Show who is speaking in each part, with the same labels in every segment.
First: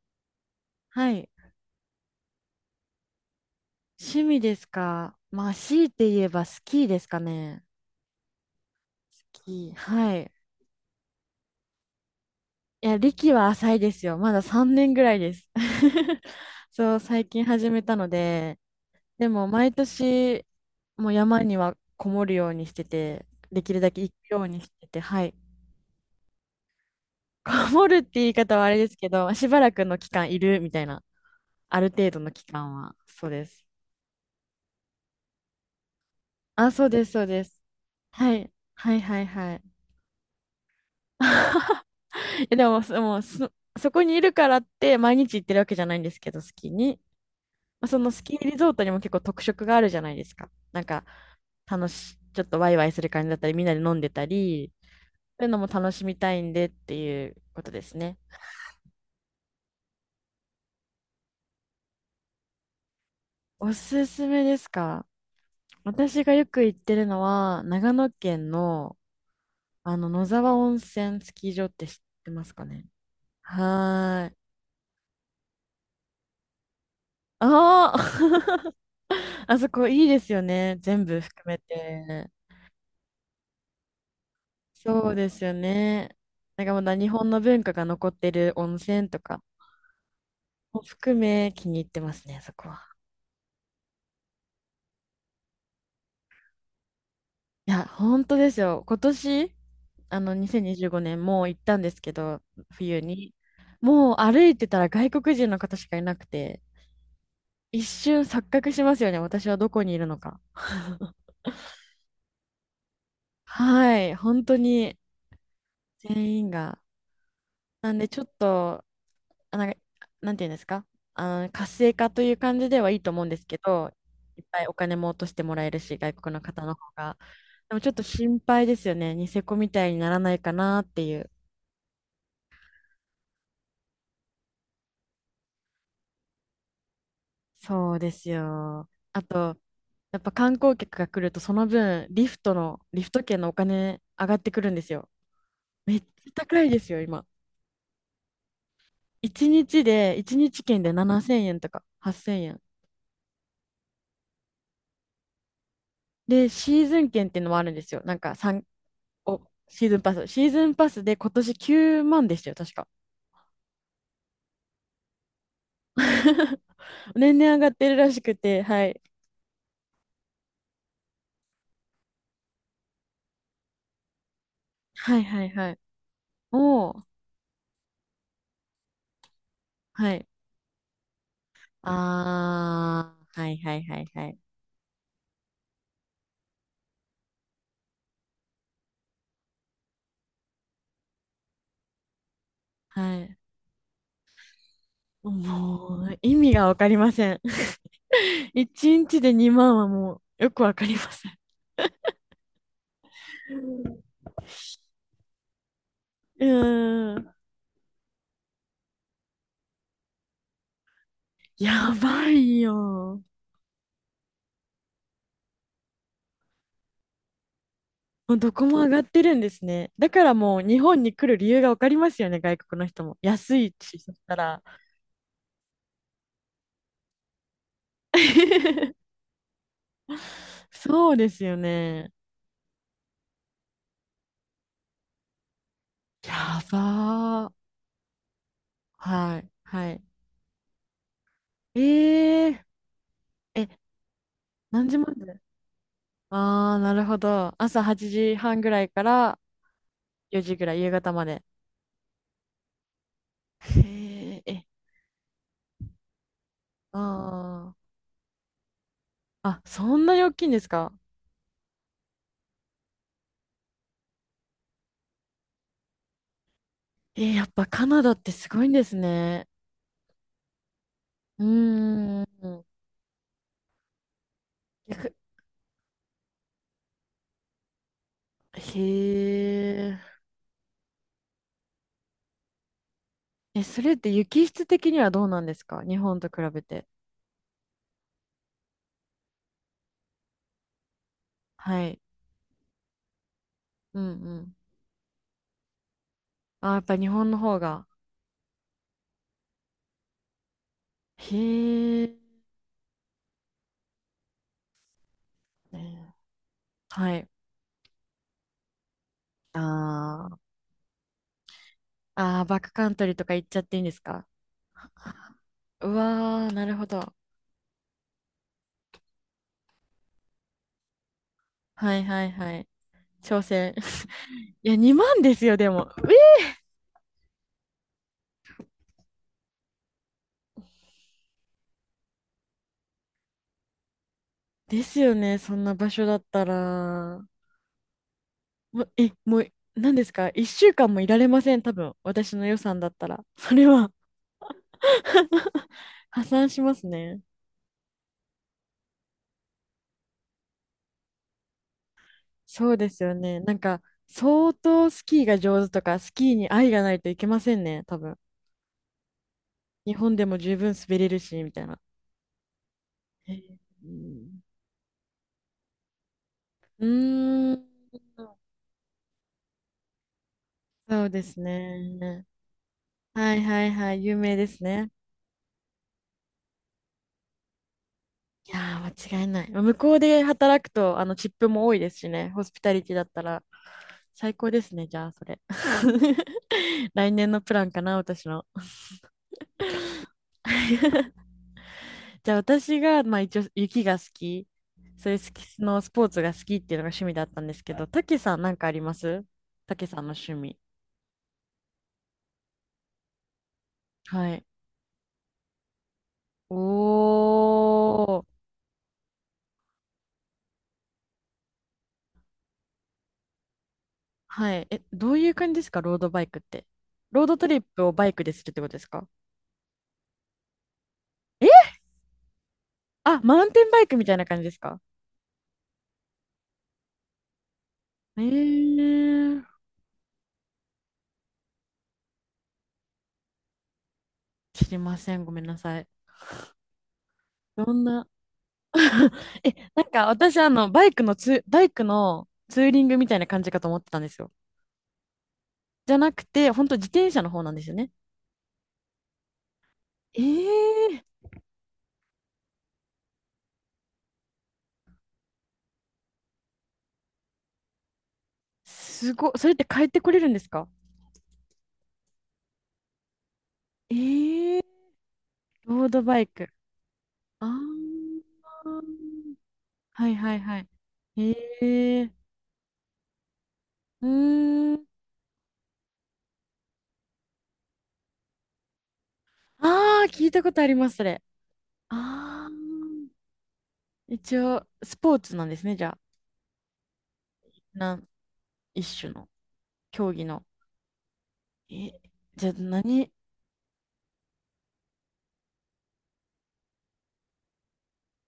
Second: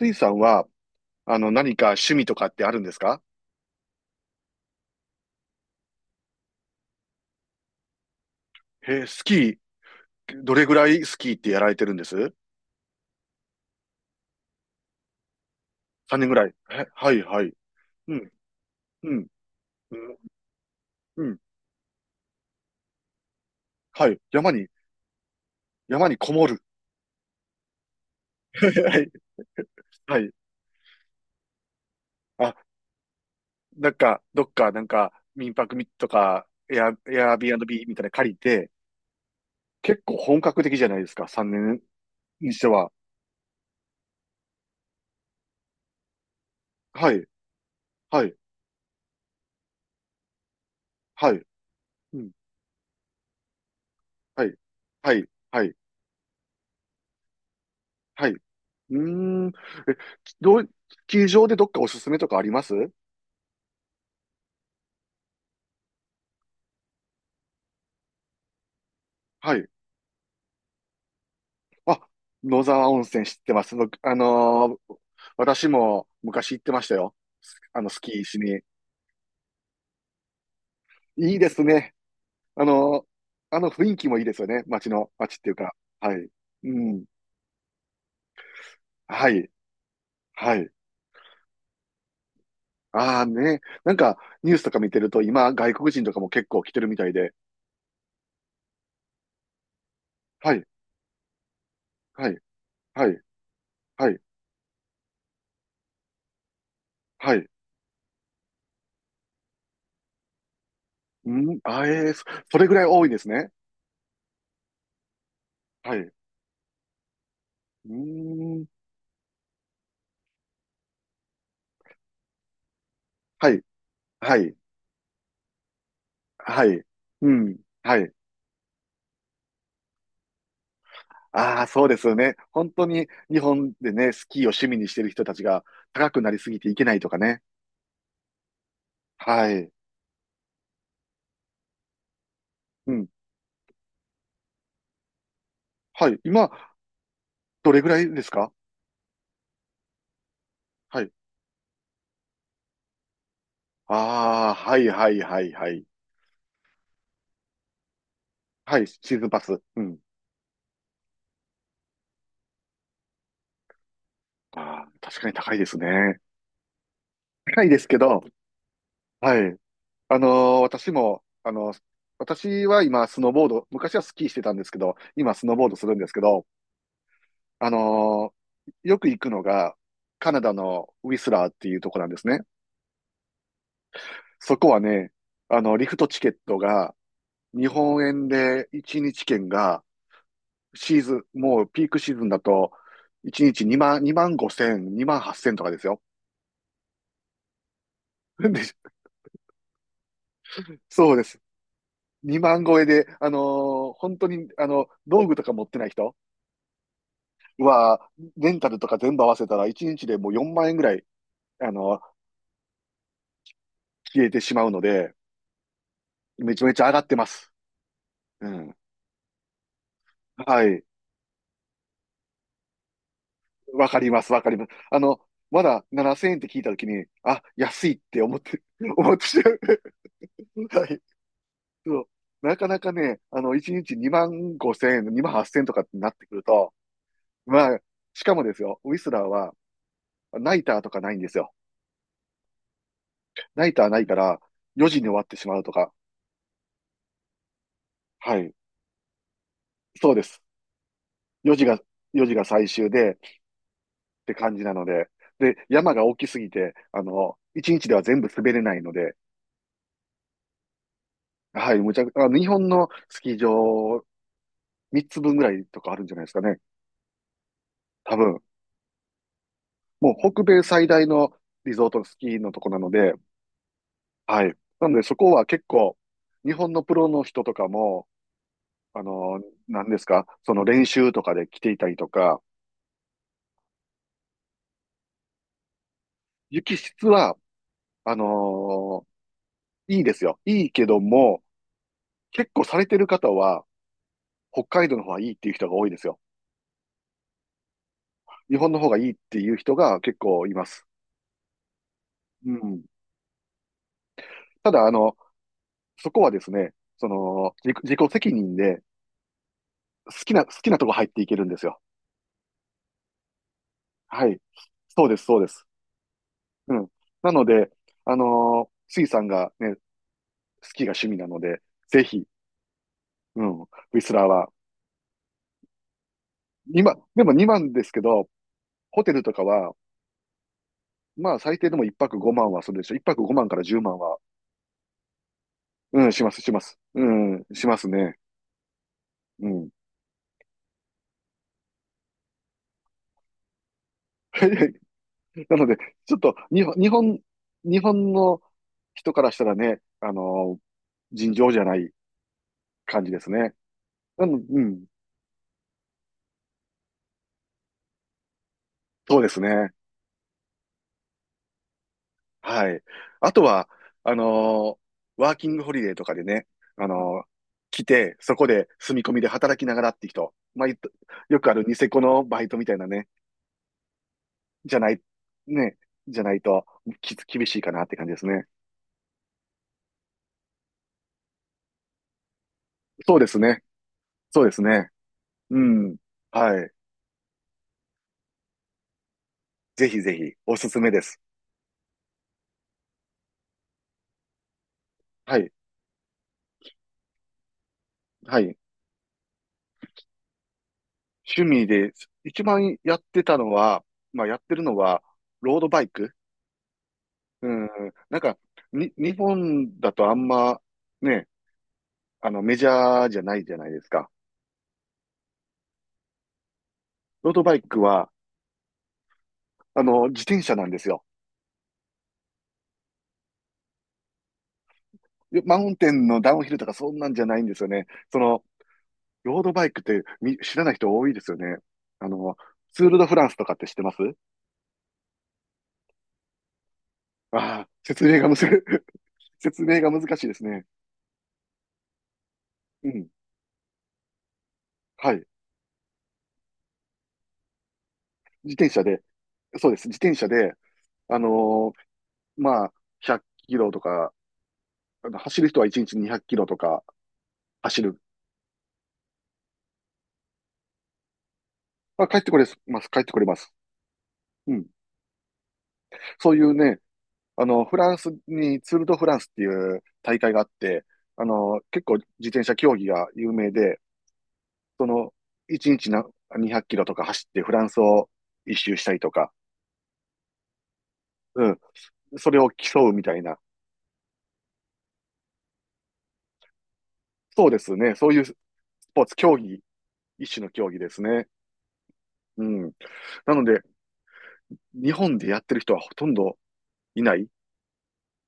Speaker 1: スイさんは、
Speaker 2: はい。
Speaker 1: 何か趣味とかってあるんですか？
Speaker 2: 趣味ですかまあ、強いて言えばスキーですかね。
Speaker 1: へえ、ス
Speaker 2: ス
Speaker 1: キ
Speaker 2: キー。はい。
Speaker 1: ー、どれぐらいスキーってやられてるんです
Speaker 2: いや、歴は浅いですよ。まだ3年ぐらいです。
Speaker 1: 3 年ぐらい。へ、
Speaker 2: そう、
Speaker 1: はい、
Speaker 2: 最
Speaker 1: は
Speaker 2: 近
Speaker 1: い。
Speaker 2: 始めたの
Speaker 1: うん、
Speaker 2: で、
Speaker 1: うん、
Speaker 2: でも毎
Speaker 1: うん、
Speaker 2: 年、もう
Speaker 1: うん。
Speaker 2: 山にはこもるようにしてて、できるだけ
Speaker 1: は
Speaker 2: 行く
Speaker 1: い。
Speaker 2: ようにしてて、はい。
Speaker 1: 山にこもる。
Speaker 2: こもるって言い 方はあれです
Speaker 1: は
Speaker 2: け
Speaker 1: い、
Speaker 2: ど、しばらくの期
Speaker 1: は
Speaker 2: 間
Speaker 1: い。
Speaker 2: いるみたいな、ある程度の期
Speaker 1: あ、
Speaker 2: 間は、そうです。
Speaker 1: なんか、どっか、なんか、民泊とか、
Speaker 2: あ、そうです、
Speaker 1: エ
Speaker 2: そう
Speaker 1: ア
Speaker 2: で
Speaker 1: ビーアン
Speaker 2: す。
Speaker 1: ドビーみたいなの借
Speaker 2: は
Speaker 1: り
Speaker 2: い。
Speaker 1: て、
Speaker 2: はいはいはい。
Speaker 1: 結構本格的じゃないですか、3 年にし
Speaker 2: で
Speaker 1: て
Speaker 2: も、
Speaker 1: は。
Speaker 2: そもうそ、そこにいるからって毎日行ってるわけじゃないんですけど、スキーに。
Speaker 1: はい、
Speaker 2: まあそのス
Speaker 1: はい、
Speaker 2: キーリゾートにも結構特色があるじゃないですか。なんか、
Speaker 1: はい。うん、
Speaker 2: ちょっとワイワイする感じだったり、みんなで飲んでた
Speaker 1: はい、
Speaker 2: り、
Speaker 1: はい、
Speaker 2: そういうの
Speaker 1: は
Speaker 2: も
Speaker 1: い。
Speaker 2: 楽しみたいんでっていうことですね。
Speaker 1: はい。うーん。え、どう、ス場でどっかおすすめとかあります
Speaker 2: おすすめですか？私がよく行ってるのは、長野県の、
Speaker 1: はい。
Speaker 2: あの、野沢温泉スキー場って知っ
Speaker 1: あ、
Speaker 2: てます
Speaker 1: 野
Speaker 2: かね？
Speaker 1: 沢温泉知ってます。僕
Speaker 2: はーい。
Speaker 1: 私も昔行ってましたよ。スあの、
Speaker 2: ああ。
Speaker 1: スキーしに。
Speaker 2: あそこいいですよね。全部
Speaker 1: いい
Speaker 2: 含
Speaker 1: で
Speaker 2: め
Speaker 1: すね。
Speaker 2: て。
Speaker 1: あのーあの雰囲気もいいですよね。
Speaker 2: そうで
Speaker 1: 街っ
Speaker 2: す
Speaker 1: て
Speaker 2: よ
Speaker 1: いうか。
Speaker 2: ね。
Speaker 1: はい。
Speaker 2: なんか
Speaker 1: う
Speaker 2: まだ
Speaker 1: ん。
Speaker 2: 日本の文化が残ってる温泉と
Speaker 1: は
Speaker 2: か
Speaker 1: い。はい。
Speaker 2: も含め気に入ってますね、そこは。
Speaker 1: ああ、ね。なんか、ニュースとか見てると、今、外国人とかも結構来てるみたいで。
Speaker 2: いや、本当ですよ。今年、あの、
Speaker 1: はい。
Speaker 2: 2025年もう行ったんですけ
Speaker 1: はい。
Speaker 2: ど、冬
Speaker 1: はい。
Speaker 2: に。
Speaker 1: は
Speaker 2: もう
Speaker 1: い。
Speaker 2: 歩いてたら外国人の方しかいなくて、
Speaker 1: はい。
Speaker 2: 一瞬錯覚しますよね、私はどこにいるのか。
Speaker 1: うん。それぐらい多いですね。
Speaker 2: はい、本当に
Speaker 1: はい。
Speaker 2: 全員が。
Speaker 1: う
Speaker 2: なんでちょっ
Speaker 1: ーん。
Speaker 2: とあ、なんか、なんていうんですか？あの、活性化という感じではいいと思うんです
Speaker 1: は
Speaker 2: け
Speaker 1: い。
Speaker 2: ど、
Speaker 1: は
Speaker 2: いっ
Speaker 1: い。
Speaker 2: ぱいお金も落としてもらえるし、外国の方
Speaker 1: は
Speaker 2: の方
Speaker 1: い。
Speaker 2: が。
Speaker 1: うん。
Speaker 2: でもちょっ
Speaker 1: は
Speaker 2: と
Speaker 1: い。
Speaker 2: 心配ですよね。ニセコみたいにならないかなっていう。
Speaker 1: ああ、そうですよね。本当に日本でね、スキーを趣味にしてる人たちが高くなりすぎていけないとかね。
Speaker 2: そうですよ。あ
Speaker 1: は
Speaker 2: と、
Speaker 1: い。
Speaker 2: やっぱ観光客が来ると、その分、
Speaker 1: う
Speaker 2: リ
Speaker 1: ん。
Speaker 2: フト券のお金上がってくるんですよ。めっち
Speaker 1: はい。
Speaker 2: ゃ
Speaker 1: 今、
Speaker 2: 高いですよ、今。
Speaker 1: どれぐらいですか？
Speaker 2: 1日で、1日券で
Speaker 1: はい。
Speaker 2: 7000円とか8000円。
Speaker 1: ああ、はい、はい、はい、はい。
Speaker 2: で、シーズン券っていうのもあるんですよ。なんかさん
Speaker 1: はい、シーズンパ
Speaker 2: お、
Speaker 1: ス。う
Speaker 2: シーズ
Speaker 1: ん。
Speaker 2: ンパス。シーズンパスで今年9万でしたよ、確か。
Speaker 1: ああ、確かに高いですね。
Speaker 2: 年々上
Speaker 1: 高
Speaker 2: が
Speaker 1: い
Speaker 2: っ
Speaker 1: で
Speaker 2: て
Speaker 1: す
Speaker 2: る
Speaker 1: け
Speaker 2: らし
Speaker 1: ど、
Speaker 2: くて、はい。
Speaker 1: はい。あの私も、私は今、スノーボード、昔はスキーしてたんですけど、
Speaker 2: はい
Speaker 1: 今、
Speaker 2: は
Speaker 1: ス
Speaker 2: い
Speaker 1: ノーボー
Speaker 2: は
Speaker 1: ド
Speaker 2: い。
Speaker 1: するんですけど、
Speaker 2: おー、
Speaker 1: あのーよく行くのが、
Speaker 2: はい。
Speaker 1: カナダのウィスラーっていうとこなんですね。
Speaker 2: あー、はいはいはいはい。
Speaker 1: そこはね、あの、リフトチケットが、日本円で1日券が、シーズン、もうピークシーズンだと、
Speaker 2: はい。
Speaker 1: 1日2万、2万5千、2万8千とかですよ。
Speaker 2: もう、意味がわかりません。
Speaker 1: で、
Speaker 2: 1日で2万はもう、よくわかりま
Speaker 1: そうで
Speaker 2: せん。
Speaker 1: す。2万超えで、本当に、あの、道具とか持ってない人
Speaker 2: うーん。
Speaker 1: は、レンタルとか全部合わせたら、1日でもう4万円ぐらい、あ
Speaker 2: や
Speaker 1: の、
Speaker 2: ばいよ。
Speaker 1: 消えてしまうので、めちゃめちゃ上がってます。
Speaker 2: もう
Speaker 1: う
Speaker 2: どこ
Speaker 1: ん。
Speaker 2: も上がってるんですね。だからもう
Speaker 1: は
Speaker 2: 日
Speaker 1: い。
Speaker 2: 本に来る理由がわかりますよね、外国の人も。安い
Speaker 1: わ
Speaker 2: し、
Speaker 1: かり
Speaker 2: そし
Speaker 1: ます、
Speaker 2: た
Speaker 1: わかり
Speaker 2: ら。
Speaker 1: ます。あの、まだ7000円って聞いたときに、あ、安いって思って、思ってしまう。はい。
Speaker 2: そうですよ
Speaker 1: そう。
Speaker 2: ね。
Speaker 1: なかなかね、あの、1日2万5千円、2万8千円とかってなってくる
Speaker 2: や
Speaker 1: と、
Speaker 2: ばー。
Speaker 1: まあ、しかもですよ、ウィスラー
Speaker 2: はい。
Speaker 1: は、
Speaker 2: はい。
Speaker 1: ナイターとかないんですよ。
Speaker 2: えー、
Speaker 1: ナ
Speaker 2: え、
Speaker 1: イターないから、
Speaker 2: 何
Speaker 1: 4
Speaker 2: 時
Speaker 1: 時に
Speaker 2: ま
Speaker 1: 終わって
Speaker 2: で？
Speaker 1: しまうとか。
Speaker 2: ああー、なるほど。朝8
Speaker 1: は
Speaker 2: 時
Speaker 1: い。
Speaker 2: 半ぐらいから
Speaker 1: そうで
Speaker 2: 4
Speaker 1: す。
Speaker 2: 時ぐらい、夕方まで。
Speaker 1: 4時が、4時が最終で、って
Speaker 2: へえ、
Speaker 1: 感
Speaker 2: え、
Speaker 1: じなので。で、山が大きすぎて、あの、
Speaker 2: あ
Speaker 1: 1日では全部滑れないので、
Speaker 2: あ。あ、そんなに大きいんですか？
Speaker 1: はい、むちゃく、あの、日本のスキー場3つ分ぐらいとかあるんじゃないですかね。
Speaker 2: えーやっぱカナダっ
Speaker 1: 多
Speaker 2: て
Speaker 1: 分。
Speaker 2: すごいんですね。
Speaker 1: もう北米最大の
Speaker 2: う
Speaker 1: リゾートス
Speaker 2: ー
Speaker 1: キーのと
Speaker 2: ん。
Speaker 1: こなので、はい。なので
Speaker 2: 逆
Speaker 1: そこは結構、日本のプロの人とかも、
Speaker 2: へ
Speaker 1: あの、何です
Speaker 2: え。
Speaker 1: か、その練習とかで来ていたりとか、
Speaker 2: え、それって雪質的にはどうなんですか？日本と比べ
Speaker 1: 雪
Speaker 2: て。
Speaker 1: 質は、あのいいですよ。いいけども、
Speaker 2: はい。
Speaker 1: 結構されてる方は、
Speaker 2: うんうん。
Speaker 1: 北海道の方がいいっていう人が多いですよ。
Speaker 2: あー、やっぱ日本の方が。
Speaker 1: 日本の方がいいっていう人が結構います。
Speaker 2: へえ。
Speaker 1: うん。ただ、あの、そ
Speaker 2: ね、
Speaker 1: こはですね、そ
Speaker 2: はい。
Speaker 1: の、自己責任で
Speaker 2: あー、
Speaker 1: 好きなとこ入っていけるんですよ。
Speaker 2: ああ、バックカントリーとか行っちゃっていいんですか？
Speaker 1: はい。そうです、そうです。
Speaker 2: うわー、なる
Speaker 1: う
Speaker 2: ほ
Speaker 1: ん。
Speaker 2: ど。
Speaker 1: なので、スイさんがね、スキーが趣味なので、
Speaker 2: はい
Speaker 1: ぜ
Speaker 2: は
Speaker 1: ひ、
Speaker 2: いはい。挑
Speaker 1: うん、ウ
Speaker 2: 戦。
Speaker 1: ィスラーは。
Speaker 2: いや、2万ですよ、でも。え、
Speaker 1: 今、でも2万ですけど、ホテルとかは、まあ最低でも1泊5万はするでしょ。1泊5万から10万は、
Speaker 2: ですよね、そんな場所
Speaker 1: うん、
Speaker 2: だっ
Speaker 1: します、
Speaker 2: た
Speaker 1: します。う
Speaker 2: ら。
Speaker 1: ん、しますね。
Speaker 2: もう、え、も
Speaker 1: う
Speaker 2: う、
Speaker 1: ん。
Speaker 2: 何ですか？ 1 週間もいられません、多分。私の予算だったら。それは。
Speaker 1: なので、ちょっ
Speaker 2: 破
Speaker 1: と、
Speaker 2: 産しますね。
Speaker 1: 日本の人からしたらね、尋常じゃない
Speaker 2: そうです
Speaker 1: 感じ
Speaker 2: よ
Speaker 1: です
Speaker 2: ね。な
Speaker 1: ね。
Speaker 2: んか、相
Speaker 1: うん、
Speaker 2: 当スキーが上手とか、スキーに愛がないといけませんね、多分。
Speaker 1: そうですね。
Speaker 2: 日本でも十分滑れるし、みたいな。
Speaker 1: はい。
Speaker 2: へ
Speaker 1: あと
Speaker 2: え、
Speaker 1: は、
Speaker 2: う
Speaker 1: あ
Speaker 2: ん、
Speaker 1: のーワーキングホリデーとかでね、
Speaker 2: う
Speaker 1: あのー
Speaker 2: ーん、
Speaker 1: 来て、そこで住み込みで働きながらって人。まあ、いっと
Speaker 2: そうです
Speaker 1: よくあるニセコの
Speaker 2: ね。
Speaker 1: バイトみたいなね、
Speaker 2: はいはいはい、有名です
Speaker 1: じゃな
Speaker 2: ね。
Speaker 1: い、ね、じゃないと、厳しいかなって感じですね。
Speaker 2: いやー、間違いない。まあ向こうで働くと、あの、チップも多いですしね、ホスピタリティだっ
Speaker 1: そう
Speaker 2: た
Speaker 1: です
Speaker 2: ら、
Speaker 1: ね。
Speaker 2: 最
Speaker 1: そう
Speaker 2: 高
Speaker 1: で
Speaker 2: で
Speaker 1: す
Speaker 2: すね、
Speaker 1: ね。
Speaker 2: じゃあ、それ。
Speaker 1: うん。はい。
Speaker 2: 来年のプランかな、私の。
Speaker 1: ぜひぜひ、おすすめで す。
Speaker 2: じゃあ、私が、まあ、一応、雪が好き、そういうス
Speaker 1: は
Speaker 2: キ
Speaker 1: い。
Speaker 2: スのスポーツが好きっていうのが趣味だったんですけど、たけさ
Speaker 1: は
Speaker 2: ん、なん
Speaker 1: い。
Speaker 2: かあります？たけさんの趣味。
Speaker 1: 趣味で、一番やってたのは、まあ、
Speaker 2: は
Speaker 1: やっ
Speaker 2: い。
Speaker 1: てるのは、ロードバイク。
Speaker 2: お
Speaker 1: うん。なんか、
Speaker 2: ー。
Speaker 1: 日本だとあんま、ね、あの、メジャーじゃないじゃないですか。
Speaker 2: はい。え、どういう感じですか、ロードバイクって。ロー
Speaker 1: ロー
Speaker 2: ド
Speaker 1: ド
Speaker 2: ト
Speaker 1: バ
Speaker 2: リッ
Speaker 1: イク
Speaker 2: プをバ
Speaker 1: は、
Speaker 2: イクでするってことですか？
Speaker 1: あの、自転車なんですよ。
Speaker 2: え、あ、マウンテンバイクみたいな感じですか？
Speaker 1: でマウンテンのダウンヒルとかそんなんじゃないんですよね。そ
Speaker 2: え
Speaker 1: の、ロ
Speaker 2: ー、
Speaker 1: ードバイクって知らない人多いですよね。あの、ツール・ド・フランスとかって知ってます
Speaker 2: 知りません。ごめんなさい。
Speaker 1: ああー、
Speaker 2: どん
Speaker 1: 説
Speaker 2: な。
Speaker 1: 明がむず、
Speaker 2: え、
Speaker 1: 説明
Speaker 2: なん
Speaker 1: が
Speaker 2: か
Speaker 1: 難しいで
Speaker 2: 私、
Speaker 1: す
Speaker 2: あ
Speaker 1: ね。
Speaker 2: の、バイクのツーリン
Speaker 1: う
Speaker 2: グみ
Speaker 1: ん。
Speaker 2: たいな感じかと思ってたんですよ。
Speaker 1: はい。
Speaker 2: じゃなくて、本当自転車の方なんですよね。
Speaker 1: 自転車で、そうです。自転
Speaker 2: え
Speaker 1: 車で、
Speaker 2: ー、
Speaker 1: あのーまあ、100キロとか、あの走る人は1日200キロとか走る。
Speaker 2: すごい。それって帰ってこれるんですか？
Speaker 1: まあ、帰ってこれます。帰ってこれます。
Speaker 2: え
Speaker 1: うん。
Speaker 2: ー、ロードバイ
Speaker 1: そうい
Speaker 2: ク。
Speaker 1: うね、あ
Speaker 2: あ
Speaker 1: の、フランス
Speaker 2: ー、
Speaker 1: にツール・ド・フランスっていう
Speaker 2: はい
Speaker 1: 大
Speaker 2: は
Speaker 1: 会
Speaker 2: い
Speaker 1: があっ
Speaker 2: はい。
Speaker 1: て、あの、結構
Speaker 2: へ
Speaker 1: 自
Speaker 2: え。
Speaker 1: 転車競技が有名で、
Speaker 2: うー
Speaker 1: そ
Speaker 2: ん。
Speaker 1: の、1日な200キロとか走ってフランスを一周したりとか、
Speaker 2: ああ、聞いたことあります、それ。
Speaker 1: うん、それ
Speaker 2: ああ。
Speaker 1: を競うみたいな。
Speaker 2: 一応、スポーツなんですね、じゃあ。
Speaker 1: そうです
Speaker 2: な
Speaker 1: ね。
Speaker 2: ん、
Speaker 1: そういうス
Speaker 2: 一
Speaker 1: ポー
Speaker 2: 種
Speaker 1: ツ、
Speaker 2: の、
Speaker 1: 競技、
Speaker 2: 競技
Speaker 1: 一
Speaker 2: の。
Speaker 1: 種の競技ですね。
Speaker 2: え、
Speaker 1: う
Speaker 2: じゃあ
Speaker 1: ん。
Speaker 2: 何？
Speaker 1: なので、日本でやってる人はほとんどいない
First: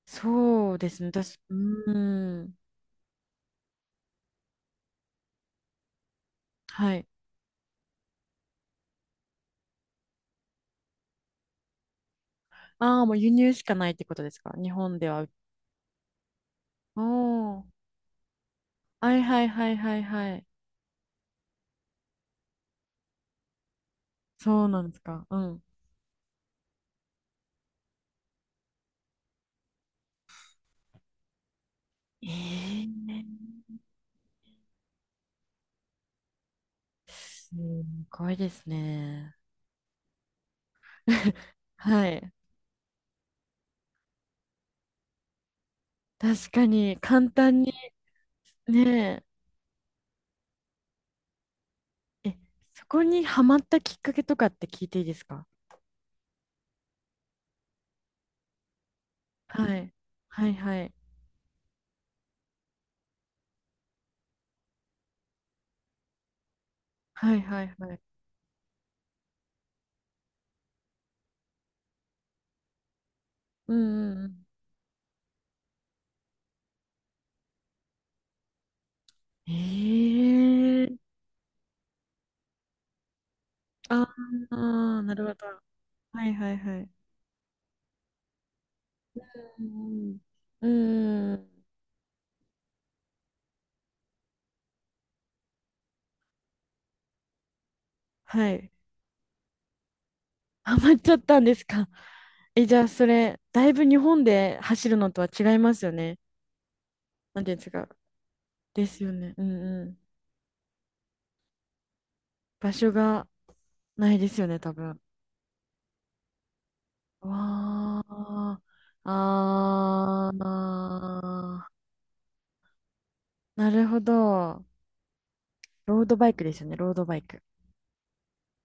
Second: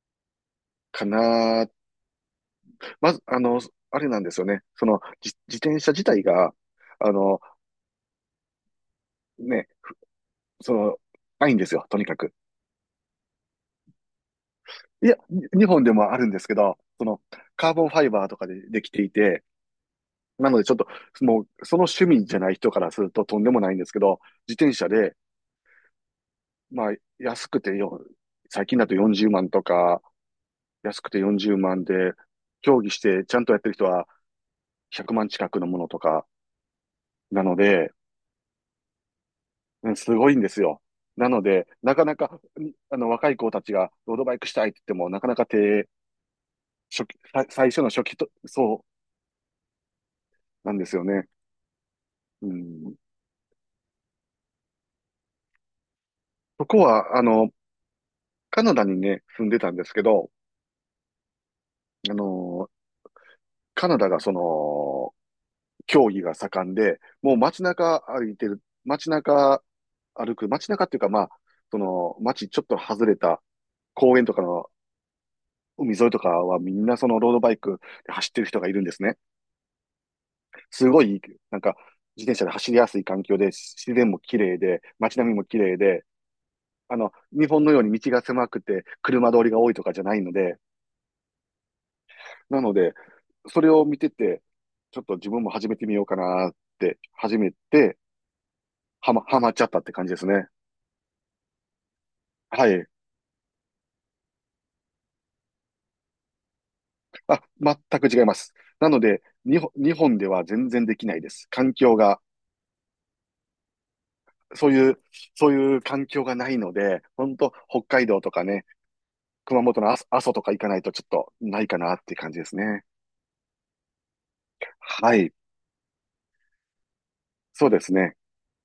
Speaker 2: そうです
Speaker 1: か
Speaker 2: ね、私、う
Speaker 1: な。
Speaker 2: ーん。
Speaker 1: まず、あの、あれなんですよね。その、自転車自体が、
Speaker 2: はい。
Speaker 1: あの、ね、その、ないんですよ、とにかく。
Speaker 2: ああ、もう輸入しかないってことですか、日本
Speaker 1: い
Speaker 2: で
Speaker 1: や、
Speaker 2: は。
Speaker 1: 日本でもあるんですけど、
Speaker 2: お
Speaker 1: その、
Speaker 2: お。
Speaker 1: カーボンファイバーとかでできてい
Speaker 2: はいは
Speaker 1: て、
Speaker 2: いはいはいはい。
Speaker 1: なのでちょっと、もう、その趣味じゃない人からするととんでもないんですけど、自
Speaker 2: そう
Speaker 1: 転
Speaker 2: なん
Speaker 1: 車
Speaker 2: です
Speaker 1: で、
Speaker 2: か。うん。
Speaker 1: まあ、安くてよ、最近だと40万とか、安くて40万で、競
Speaker 2: え
Speaker 1: 技してちゃん
Speaker 2: え。
Speaker 1: とやってる人は100万近くのものとか、な
Speaker 2: す
Speaker 1: ので、
Speaker 2: ごいですね。
Speaker 1: うん、すごいんですよ。なの で、なか
Speaker 2: は
Speaker 1: な
Speaker 2: い。
Speaker 1: か、あの、若い子たちがロードバイクしたいって言っても、なかなか手、
Speaker 2: 確かに、
Speaker 1: 初期、
Speaker 2: 簡
Speaker 1: さ
Speaker 2: 単
Speaker 1: 最
Speaker 2: に。
Speaker 1: 初の初期と、そ
Speaker 2: ね
Speaker 1: うなんですよね。
Speaker 2: え。え、
Speaker 1: う
Speaker 2: そ
Speaker 1: ん。
Speaker 2: こにハマったきっかけとかって聞いていいですか？
Speaker 1: そこは、あの、カナダにね、住んでたん
Speaker 2: は
Speaker 1: で
Speaker 2: い。
Speaker 1: すけど、
Speaker 2: はいはい。
Speaker 1: あの、カナダがその、競技が盛んで、も
Speaker 2: は
Speaker 1: う
Speaker 2: い
Speaker 1: 街
Speaker 2: はいは
Speaker 1: 中
Speaker 2: い。
Speaker 1: 歩いてる、街中歩く、街中っていうかまあ、その、街ちょっと外れた
Speaker 2: うんうん
Speaker 1: 公園
Speaker 2: う
Speaker 1: とか
Speaker 2: ん。
Speaker 1: の海沿いとかはみんなそのロードバイクで走ってる人がいるんですね。
Speaker 2: え
Speaker 1: すご
Speaker 2: え、
Speaker 1: い、なんか、自転車で走りやすい環境で、自
Speaker 2: あ
Speaker 1: 然も綺麗で、
Speaker 2: あー、な
Speaker 1: 街
Speaker 2: る
Speaker 1: 並
Speaker 2: ほ
Speaker 1: みも
Speaker 2: ど。
Speaker 1: 綺麗で、
Speaker 2: はいはいはい。
Speaker 1: あの、日本のように道が狭くて、車通りが
Speaker 2: う
Speaker 1: 多いとかじゃな
Speaker 2: ん
Speaker 1: いので、
Speaker 2: うん。うーん。
Speaker 1: なので、それを見てて、ちょっと自分も始めてみようかなって始めて、
Speaker 2: はい。
Speaker 1: はまっちゃったって感じですね。
Speaker 2: ハマっちゃったんですか。え、
Speaker 1: は
Speaker 2: じゃ
Speaker 1: い。
Speaker 2: あそれ、だいぶ日本で走るのとは違いますよね。な
Speaker 1: あ、
Speaker 2: んていうんですか。
Speaker 1: 全く違います。
Speaker 2: で
Speaker 1: なの
Speaker 2: すよ
Speaker 1: で、
Speaker 2: ね。うんう
Speaker 1: 日
Speaker 2: ん。
Speaker 1: 本では全然できないです。環境が、
Speaker 2: 場所がないですよね、
Speaker 1: そ
Speaker 2: 多
Speaker 1: うい
Speaker 2: 分。
Speaker 1: う、そういう環境がないので、本当北海道とか
Speaker 2: わ
Speaker 1: ね、熊本の阿
Speaker 2: あ、
Speaker 1: 蘇とか行かないとちょっとな
Speaker 2: あ
Speaker 1: い
Speaker 2: あ、
Speaker 1: かなっていう感じですね。
Speaker 2: なるほど。
Speaker 1: はい。
Speaker 2: ロードバイクですよね、ロードバイク。
Speaker 1: そうですね。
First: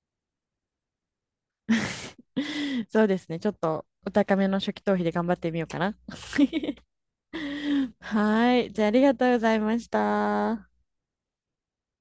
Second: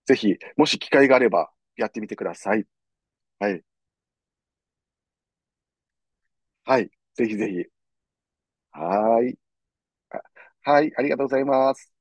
Speaker 1: ぜひ、もし機会があれば、やってみてください。
Speaker 2: そうですね、ちょ
Speaker 1: は
Speaker 2: っ
Speaker 1: い。
Speaker 2: とお高めの初期投資で頑張ってみようかな。
Speaker 1: は い。ぜひぜひ。
Speaker 2: はい、じゃあありが
Speaker 1: はー
Speaker 2: とうご
Speaker 1: い。
Speaker 2: ざいました。
Speaker 1: はい。ありがとうございます。